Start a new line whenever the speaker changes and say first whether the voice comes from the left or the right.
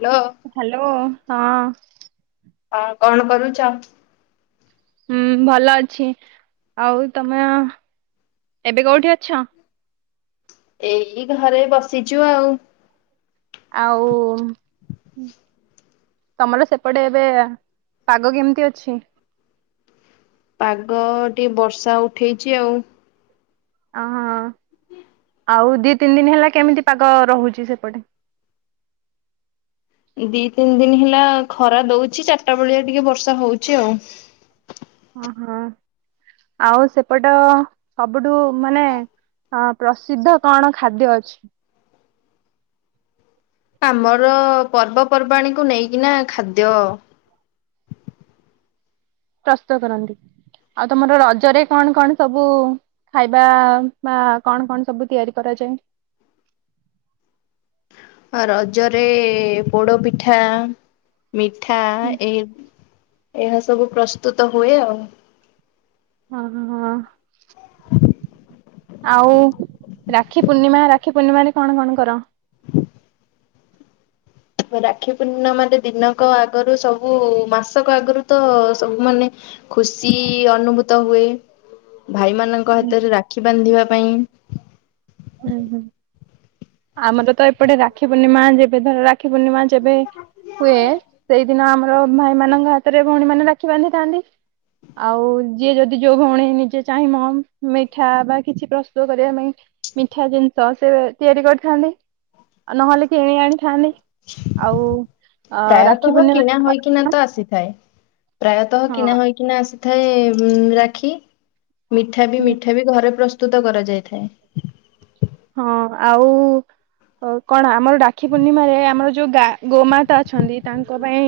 left: Hello
right: hello ହଁ।
left: ହଁ କଣ କରୁଚ?
right: ହୁଁ ଭଲ ଅଛି ଆଉ ତମେ ଏବେ କୋଉଠି ଅଛ?
left: ଏଇ ଘରେ ବସିଛୁ ଆଉ।
right: ଆଉ ତମର ସେପଟେ ଏବେ ପାଗ କେମିତି ଅଛି?
left: ପାଗ ଟିକେ ବର୍ଷା ଉଠେଇଚ ଆଉ।
right: ଓ ହୋ। ଆଉ ଦି ତିନି ଦିନ ହେଲା କେମିତି ପାଗ ରହୁଛି ସେପଟେ?
left: ଦି ତିନି ଦିନ ହେଲା ଖରା ଦଉଛି ଚାରିଟା ବେଳିଆ ଟିକେ ବର୍ଷା ହଉଛି ଆଉ।
right: ଓ ହୋ ଆଉ ସେପଟ ସବୁଠୁ ମାନେ ହଁ ପ୍ରସିଦ୍ଧ କଣ ଖାଦ୍ୟ ଅଛି?
left: ଆମର ପର୍ବପର୍ବାଣୀକୁ ନେଇକିନା ଖାଦ୍ୟ
right: ପ୍ରସ୍ତୁତ କରନ୍ତି। ଆଉ ତମର ରଜରେ କଣ କଣ ସବୁ ଖାଇବା ବା କଣ କଣ ସବୁ ତିଆରି କରାଯାଏ?
left: ରଜରେ ପୋଡ ପିଠା। ମିଠା ଏଇ ଏହା ସବୁ ପ୍ରସ୍ତୁତ ହୁଏ ଆଉ।
right: ହଁ ହଁ। ଆଉ ରାକ୍ଷୀ ପୂର୍ଣ୍ଣିମା ରାକ୍ଷୀ ପୂର୍ଣ୍ଣିମାରେ କଣ କଣ କର?
left: ରାକ୍ଷୀ ପୂର୍ଣ୍ଣମାରେ ଦିନକ ଆଗରୁ ସବୁ ମାସକ ଆଗରୁ ତ ସବୁ ମାନେ ଖୁସି ଅନୁଭୂତ ହୁଏ। ଭାଇମାନଙ୍କ
right: ହୁଁ
left: ହାତରେ ରାକ୍ଷୀ ବାନ୍ଧିବା ପାଇଁ।
right: ହୁଁ ହୁଁ। ଆମର ତ ଏପଟେ ରାକ୍ଷୀ ପୂର୍ଣ୍ଣିମା ଯେବେ ଧର ରାକ୍ଷୀ ପୂର୍ଣ୍ଣିମା ଯେବେ ହୁଏ ସେଇଦିନ ଆମର ଭାଇ ମାନଙ୍କ ହାତରେ ଭଉଣୀ ମାନେ ରାକ୍ଷୀ ବାନ୍ଧିଥାନ୍ତି। ଆଉ ଯିଏ ଯଦି ଯୋଉ ଭଉଣୀ ନିଜେ ଚାହିଁବ ମିଠା ବା କିଛି ପ୍ରସ୍ତୁତ କରିବା ପାଇଁ ମିଠା ଜିନିଷ ସେ ତିଆରି କରିଥାନ୍ତି ଆଉ ନହେଲେ କି କିଣି ଆଣିଥାନ୍ତି। ଆଉ ଅ ରାକ୍ଷୀ
left: ପ୍ରାୟତଃ କିଣା
right: ପୂର୍ଣ୍ଣିମା
left: ହୋଇକିନା ତ ଆସିଥାଏ। ପ୍ରାୟତଃ କିଣା
right: ହଁ
left: ହୋଇକିନା ଆସିଥାଏ ରାକ୍ଷୀ। ମିଠା ବି ମିଠା ବି ଘରେ ପ୍ରସ୍ତୁତ କରାଯାଇଥାଏ।
right: ହଁ ଆଉ। ଅ କଣ ଆମର ରାକ୍ଷୀ ପୂର୍ଣ୍ଣିମାରେ ଆମର ଯୋଉ ଗା ଗୋମାତା ଅଛନ୍ତି ତାଙ୍କ ପାଇଁ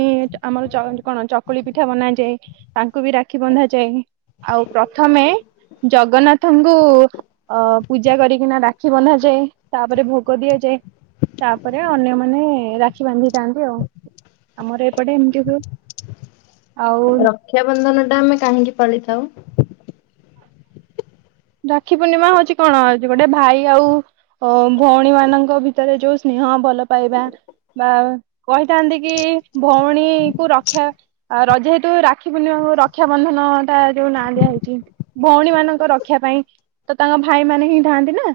right: ଆମର କଣ ଚକୁଳି ପିଠା ବନାଯାଏ ତାଙ୍କ କୁ ବି ରାକ୍ଷୀ ବନ୍ଧାଯାଏ ଆଉ ପ୍ରଥମେ ଜଗନ୍ନାଥ ଙ୍କୁ ଅ ପୂଜା କରିକିନା ରାକ୍ଷୀ ବନ୍ଧାଯାଏ ତାପରେ ଭୋଗ ଦିଆଯାଏ। ତାପରେ ଅନ୍ୟମାନେ ରାକ୍ଷୀ ବାନ୍ଧିଥାନ୍ତି ଆଉ। ଆମର ଏପଟେ ଏମିତି ହୁଏ। ଆଉ
left: ରକ୍ଷାବନ୍ଧନ ଟା ଆମେ କାହିଁକି ପାଳିଥାଉ?
right: ରାକ୍ଷୀ ପୂର୍ଣ୍ଣିମା ହଉଛି କଣ ଗୋଟେ ଭାଇ ଆଉ ଭଉଣୀ ମାନଙ୍କ ଭିତରେ ଯୋଉ ସ୍ନେହ। ହଁ ଭଲ ପାଇବା। ବା କହିଥାନ୍ତି କି ଭଉଣୀ କୁ ରକ୍ଷା ଆଉ ରଜ ହେତୁ ରାକ୍ଷୀ ପୂର୍ଣି ମା ରକ୍ଷାବନ୍ଧନ ଟା ଯୋଉ ନାଁ ଦିଆଯାଇଛି ଭଉଣୀ ମାନଙ୍କ ରଖା ପାଇଁ ତ ତାଙ୍କ ଭାଇ ମାନେ ହିଁ ଥାଆନ୍ତି ନା।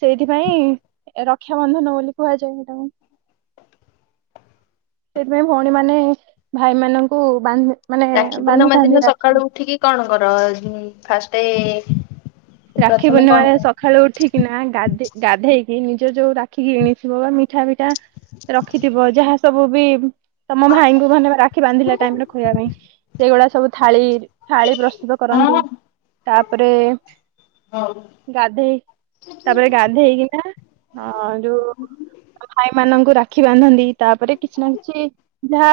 right: ସେଇଥିପାଇଁ ରକ୍ଷାବନ୍ଧନ ବୋଲି କୁହାଯାଏ ସେଇଟାକୁ। ସେଥିପାଇଁ ଭଉଣୀ ମାନେ ଭାଇମାନଙ୍କୁ ବାନ୍ଧି ମାନେ
left: ରାକ୍ଷୀ ପୂର୍ଣ୍ଣିମା ଦିନ
right: ବାନ୍ଧିଥାନ୍ତି ରାକ୍ଷୀ
left: ସକାଳୁ ଉଠିକି କଣ କର ଫାଷ୍ଟ
right: ରାକ୍ଷୀ ପୂର୍ଣ୍ଣିମାରେ ସକାଳୁ ଉଠିକିନା ଗା ଗାଧେଇ ସେଇ ନିଜ ଯୋଉ ରାଖିକି କିଣିଥିବ ବା ମିଠା ଫିଠା ରଖିଥିବ ଯାହା ସବୁ ବି ତମ ଭାଇଙ୍କୁ ମାନେ ରାକ୍ଷୀ ବାନ୍ଧିଲା ଟାଇମ ରେ ଖୁଇବା ପାଇଁ ସେଇଗୁଡା ସବୁ ଥାଳି ଥାଳି ପ୍ରସ୍ତୁତ କରନ୍ତି ତାପରେ ଗାଧୋଇ ତାପରେ ଗାଧେଇଇକିନା ଯୋଉ ଭାଇ ମ ରାକ୍ଷୀ ବାନ୍ଧନ୍ତି ତାପରେ କିଛି ନା କିଛି ଯାହା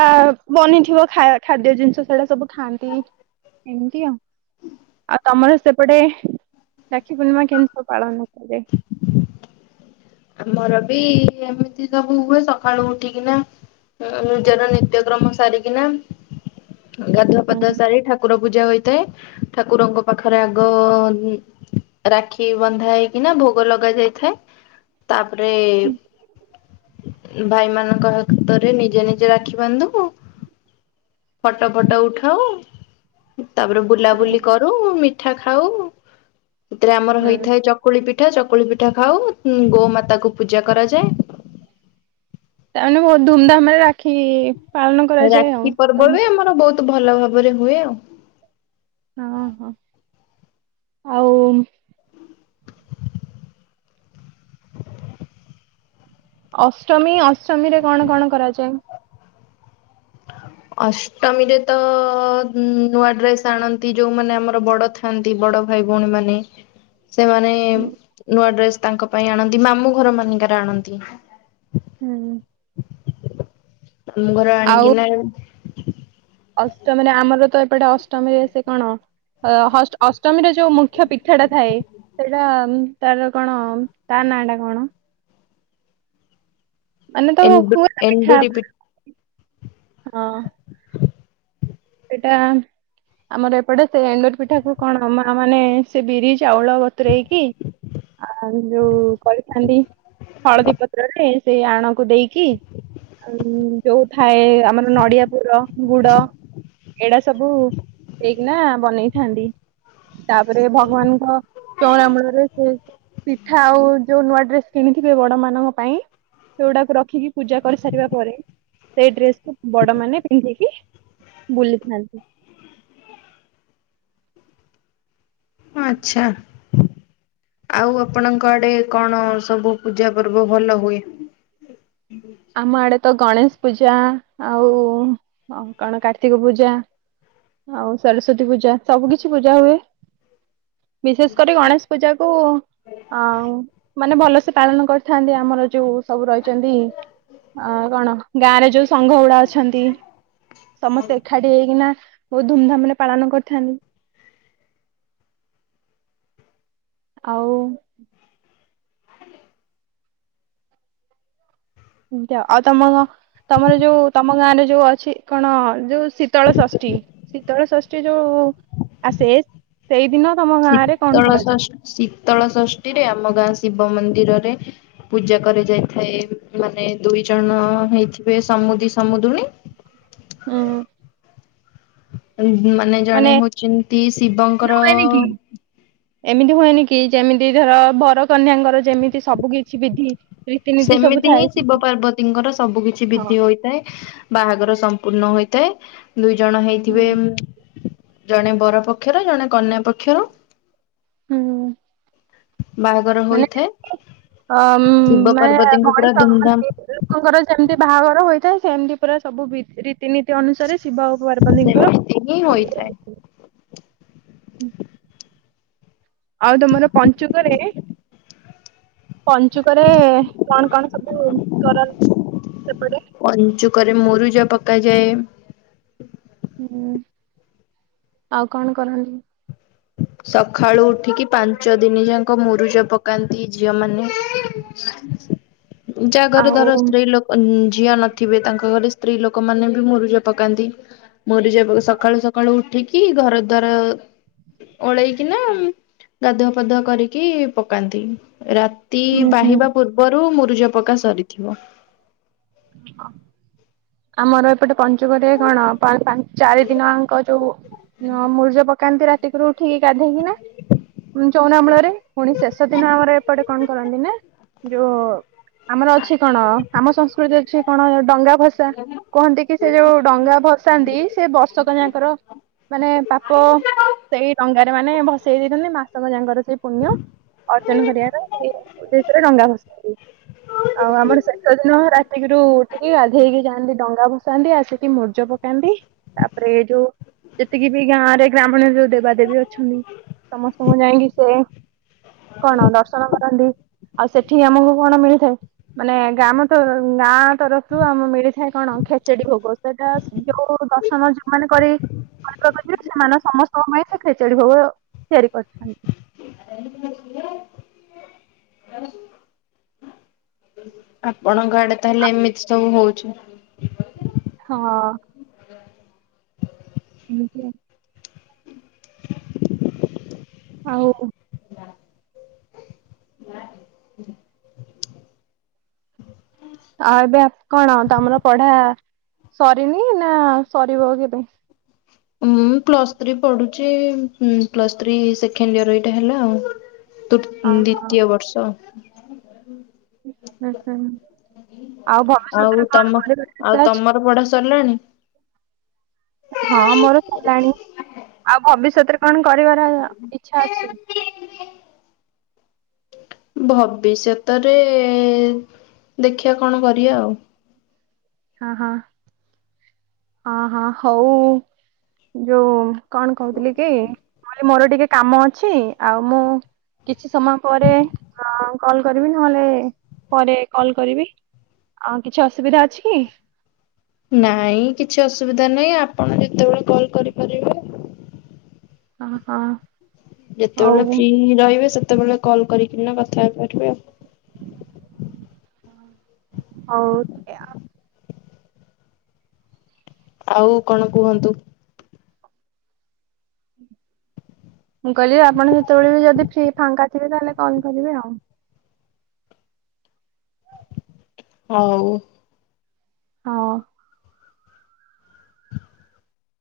right: ବନିଥିବ ଖାଦ୍ୟ ଜିନିଷ ସେ ସବୁ ଖଆନ୍ତି ଏମିତି ଆଉ ଆଉ ତମର ସେପଟେ ରାକ୍ଷି ପୁଣିମା କେମତୀ ସବୁ ପାଳନ କରା ଯାଏ?
left: ଆମର ବି ଏମିତି ସବୁ ହୁଏ ସକାଳୁ ଉଠିକିନା ନିଜର ନିତ୍ୟକ୍ରମ ସାରିକିନା ଗାଧୁଆ
right: ହୁଁ
left: ପାଧୁଆ ସାରି ଠାକୁର ପୂଜା ହୋଇଥାଏ ଠାକୁରଙ୍କ ପାଖରେ ଆଗ ରାକ୍ଷୀ ବନ୍ଧା ହେଇକି ନା ଭୋଗ ଲଗା ଯାଇଥାଏ। ତାପରେ ଭାଇମାନଙ୍କ ହାତରେ ନିଜେ ନିଜେ ରାକ୍ଷୀ ବାନ୍ଧୁ। ଫଟୋ ଫଟ ଉଠାଉ। ତାପରେ ବୁଲାବୁଲି କରୁ ମିଠା ଖାଉ ଏଥିରେ ଆମର
right: ହୁଁ
left: ହେଇଥାଏ ଚକୁଳି ପିଠା ପିଠା ଚକୁଳି ପିଠା ଖାଉ ଗୋମାତା କୁ ପୂଜା କରାଯାଏ।
right: ତାମାନେ ବହୁତ ଧୁମଧାମ ରେ ରାଖି
left: ରାକ୍ଷୀ ପର୍ବ ବି ଆମର ବହୁତ ଭଲ ଭାବରେ ହୁଏ ଆଉ।
right: ହଁ ହଁ ଆଉ ଅଷ୍ଟମୀ ଅଷ୍ଟମୀରେ କଣ କଣ କରାଯାଏ?
left: ଅଷ୍ଟମୀରେ ତ ନୂଆ ଡ୍ରେସ ଆଣନ୍ତି ଯୋଉମାନେ ଆମର ବଡ ଥାଆନ୍ତି ବଡ ଭାଇ ଭଉଣୀ ମାନେ ସେମାନେ ନୂଆ ଡ୍ରେସ ତାଙ୍କ ପାଇଁ ଆଣନ୍ତି ମାମୁଁ ଘର ମାନଙ୍କରେ ଆଣନ୍ତି।
right: ହୁଁ।
left: ମୁଁ ଘର
right: ଆଉ
left: ଆଣିକିନା
right: ଅଷ୍ଟମୀରେ ଆମର ତ ଏପଟେ ଅଷ୍ଟମୀରେ ସେ କଣ ଅଷ୍ଟମୀର ଯୋଉ ମୁଖ୍ୟ ପିଠାଟା ଥାଏ ସେଇଟା ତାର କଣ ତ ନାଁ ଟା କଣ? ମାନେ ତ
left: ଏଣ୍ଡୁ
right: ଖଛ
left: ଏଣ୍ଡୁରି ପି
right: ହଁ ସେଟା ଆମର ଏପଟେ ସେ ଏଣ୍ଡର ପିଠା କ କଣ ମା ମାନେ ସେ ବିରି ଚାଉଳ ବତରେଇକି ଆଉ କଳି ଚାଣ୍ଡଡି ହଳଦୀ ପତ୍ରରେ ସେଇ ଆଣକୁ ଦେଇକି ଯୋଉ ଥାଏ ଆମର ନଡିଆ ପୁର ଗୁଡ ଏଇଡା ହାନ୍ତି। ତାପରେ ଭଗବାନଙ୍କ ଚଉରାମ୍ମୂଳ ରେ ସେ ପିଠା ଆଉ ଯୋଉ ନୂଆ ଡ୍ରେସ କିଣିଥିବେ ବଡ ମାନଙ୍କ ପାଇଁ ସେଗୁଡାକୁ ରଖିକି ପୂଜା କରିସାରିବା ପରେ ସେଇ ଡ୍ରେସକୁୁ ବଡ ମାନେ ପିନ୍ଧିକି ବୁଲିଥାନ୍ତି।
left: ଆଛା। ଆଉ ଆପଣଙ୍କ ଆଡେ କଣ ସବୁ ପୂଜା ପର୍ବ ଭଲ ହୁଏ?
right: ଆମ ଆଡ ତ ଗଣେଶ ପୂଜା ଆଉ କଣ କାର୍ତ୍ତିକ ପୂଜା ଆଉ ସରସ୍ଵତୀ ପୂଜା ସବୁ କିଛି ପୂଜା ହୁଏ। ବିଶେଷ କରି ଗଣେଶ ପୂଜା କୁ ଅ ମାନେ ଭଲସେ ପାଳନ କରି ଥାନ୍ତି ଆମର ଯୋଉ ସବୁ ରହିଛନ୍ତି ଅ କଣ ଗାଁରେ ଯୋଉ ସଂଘ ଉୁଡା ଅଛନ୍ତି ସମସ୍ତେ ଏକାଠି ହେଇକିନା ବହୁତ ଧୁମଧାମ ରେ ପାଳନ କରିଥାନ୍ତି। ଆଉ। ଏମତି ଆ ଆଉ ତମ ତମର ଯୋଉ ତମ ଗାଁରେ ଯୋଉ ଅ କଣ ଯୋଉ ଶୀତଳ ଷଷ୍ଠୀ ଶୀତଳ ଷଷ୍ଠୀ। ଯୋଉ ଆସେଷ ସେଇଦିନ ତମ ଗାଁ ରେ କଣ
left: ଶୀତଳ
right: କରାଯାଏ?
left: ଷଷ୍ଠୀ ଶୀତଳ ଷଷ୍ଠୀରେ ଆମ ଗାଁ ଶିବ ମନ୍ଦିର ମନ୍ଦିରରେ ପୂଜା କରାଯ ଯାଇଥାଏ ମାନେ ଦୁଇ ଜଣ ହେଇଥିବେ ସମୁଦି ସମୁଦୁଣି
right: ହଁ।
left: ମାନେ ଜଣେ ହଉଛନ୍ତି ଶିବଙ୍କର
right: ହୁଏନି କି ଏମିତି ହୁଏନି କି ଯେମିତି ଧର ବରକନ୍ୟାଙ୍କର ଯେମିତି ସବୁ କିଛି ବିଧି। ରୀତିନୀତି ସବୁ
left: ସେମିତି ହିଁ
right: ଥାଏ
left: ଶିବ ପାର୍ବତୀଙ୍କର ସବୁ କିିଛି
right: ହଁ
left: ବିଧି ହୋଇଥାଏ ବାହାଘର। ପୂର୍ଣ୍ଣ ହୋଇଥାଏ ଦୁଇ ଜଣ ହେଇଥିବେ ଜଣେ ବର ପକ୍ଷର ଜଣେ କନ୍ୟା ପକ୍ଷର।
right: ହୁଁ।
left: ଆର
right: ମାନେ
left: ହୋଇଥାଏ।
right: ଅ
left: ଶିବ
right: ମାନେ
left: ପାର୍ବତୀଙ୍କୁ ପୁରା
right: ମଣିଷ ମାନେ
left: ଧୁମଧାମ
right: ଲୋକଙ୍କର ଯେମିତି ବାହାଘର ହୋଇଥାଏ। ସେମତି ପାରା ସବୁ ରିତି ନୀତି ଅନୁସାରେ ଶିବ ଓ ପାରପନ୍ଦୀଙ୍କର
left: ସେମିତି ହିଁ ହୋଇଥାଏ।
right: ହୁଁ। ଆଉ ତମର ପଞ୍ଚୁକରେ ପଞ୍ଚୁକରେ କଣ କଣ ସବୁ କରନ୍ତି ସେପଟେ?
left: ମୋରୁ ଯା ପକାାଯଏ।
right: ହୁଁ ଆଉ କଣ କରନ୍ତି?
left: ସବୁ। ସଖାଳୁ ଉଠିକି ପାଞ୍ଚ ଦିନ ଯାକ ମୁରୁଜ ପକାନ୍ତି ଝିଅ ମାନେ ଯାହା ଘରେ
right: ଆଉ
left: ଧର ସ୍ତ୍ରୀ ଲୋକ ଝିଅ ନଥିବେ ତାଙ୍କ ଘରେ ସ୍ତ୍ରୀ ଲୋକ ମାନେ ବି ମରିଜ ପକାନ୍ତି ମରିଜ ସକାଳୁ ସକାଳୁ ଉଠିକି ଘର ଦଵାର ଓଳେଇକି ନା ଗାଧୁଆ ଫଧ କରିକି ପକାନ୍ତି। ରାତି
right: ହୁଁ
left: ପାହିବା
right: ହୁଁ
left: ପୂର୍ବରୁ ମୁରୁଜ ପକା ସରିଥିବ।
right: ହଁ। ଆମର ଏପଟେ ପଞ୍ଚକଆ କଣ ଚାରି ଦିନଜାଙ୍କ ଯୋଉ ହ ମୂରିଜ ପକାନ୍ତି ରାତିକୁରୁ ଠିକ ଗାଧେଇକି ନା। ଚଉନାମୂଳରେ ପୁଣି ଶେଷ ଦିନ ଆମର ଏପଟେ କଣ କରନ୍ତି ନ? ଯୋଉ ଆମର ଅଛି କଣ ଆମ ସଂସ୍କୃତି ଅଛି କଣ ଡଙ୍ଗା ଭାଷା। କୁହନ୍ତି କି ସେ ଯୋଉ ଡଙ୍ଗା ଭସାନ୍ତି ସେ ବର୍ଷକ ଯାଙ୍କର ମାନେ ପାପ ସେଇ ଡଙ୍ଗାରେ ମାନେ ଭସେଇ ଦେଇଛନ୍ତି ମାସଙ୍କ ଯାଙ୍କର ସେଇ ପୁଣ୍ୟ ଅର୍ଜନ କରିବାର ସେ ଉଦେଶରେ ଡଙ୍ଗା ଭସନ୍ତି ଆଉ ଆମର ଶେଷ ଦିନ ରାତିକିରୁ ଉଠିକି ଗାଧେଇକି ଯାଆନ୍ତି ଡଙ୍ଗା ଭସେ ନ୍ତି ଆସିକି ମର୍ଜ ପକାନ୍ତି ତାପରେ ଏ ଯୋଉ ଯେତିକି ବି ଗାଁ ରେ ଗ୍ରାମୀଣ ଯୋଉ ଦେବାଦେବୀ ଅଛନ୍ତି ସମସ୍ତଙ୍କୁ ଯାଇକି ସେ କଣ ଦର୍ଶନ କରନ୍ତି ଆଉ ସେଠିକି ଆମକୁ କଣ ମିଳିଥାଏ ମାନେ ଗ୍ରାମ ତ ଗାଁ ତରଫରୁ ଆମ ମିଳିଥାଏ କଣ ଖେଚେଡି ଭୋଗ ସେଟା ଯୋଉ ଦର୍ଶନ ଯୋଉମାନେ କରି ମ ପ୍ରକତିରେ ସେମାନେ ସମସ୍ତଙ୍କ ପାଇଁ ସେ ଖେଚଡି ଭୋଗ ତିଆରି କରିୁଛନ୍ତି।
left: ଆପଣଙ୍କ ଆଡେ ତାହେଲେ ଏମିତି ସବୁ ହଉଚି?
right: ହଁ ଏମିତି ଆଉ। ହଉ। ଆଉ ଏବେ କଣ ତମର ପଢା ସରିନି ନା ସରିଭ କେବେ?
left: ମୁଁ ପ୍ଲସ୍ ଥ୍ରୀ ପଢୁଛି ହୁଁ ପ୍ଲସ୍ ଥ୍ରୀ ସେକେଣ୍ଡ ଇୟର ଏଇଟା ହେଲା ଆଉ। ତୃ
right: ହଁ ହଁ
left: ଦ୍ୱିତୀୟ ବର୍ଷ।
right: ହୁଁ ହୁଁ ଆଉ ଭବିଷ୍ୟତରେ
left: ଆଉ
right: କଣ
left: ତମ
right: କରିବାର ଇଚ୍ଛା
left: ଆଉ
right: ଅଛି?
left: ତମର ପଢା ସରିଲାଣି।
right: ହଁ ମୋର ସଲାଣୀ ଆଉ ଭବିଷ୍ୟତରେ କଣ କରିବାର ଇଛା ଅଛି।
left: ଭବିଷ୍ୟତରେ ଦେଖିବା କଣ କରିବା ଆଉ।
right: ହଁ ହଁ। ହଁ ହଁ ହଉ ଯୋଉ କଣ କହୁଥିଲି କି? [unintelligible] ମୋର ଟିକେ କାମ ଅଛି ଆଉ ମୁଁ କିଛି ସମୟ ପରେ ହଁ କଲ୍ କରିବି ନହେଲେ ପରେ କଲ କରିବି। ଆଉ କିଛି ଅସୁବିଧା ଅଛି କି?
left: ନାଇଁ କିଛି ଅସୁବିଧା ନାହିଁ ଆପଣ ଯେତେବେଳେ କଲ କରିପାରିବେ।
right: ହିଁ ହଁ।
left: ଯେତେବେଳେ
right: ହଉ
left: ଫ୍ରି ରହିବେ ସେତେବେଳେ କଲ୍ କରିକିନା କଥା ହେପାରିବେ ଆଉ।
right: ହୋଉ। [unintelligible]
left: ଆଉ କଣ କୁହନ୍ତୁ।
right: ହ ମୁଁ କହିଲି ଆପଣ ସେତେବେଳେ ଯଦି ଫ୍ରୀ ଫାଙ୍କା ଥିବେ ତାହେଲେ କଲ କରିବେ ଆଉ।
left: ହଉ।
right: ହଉ।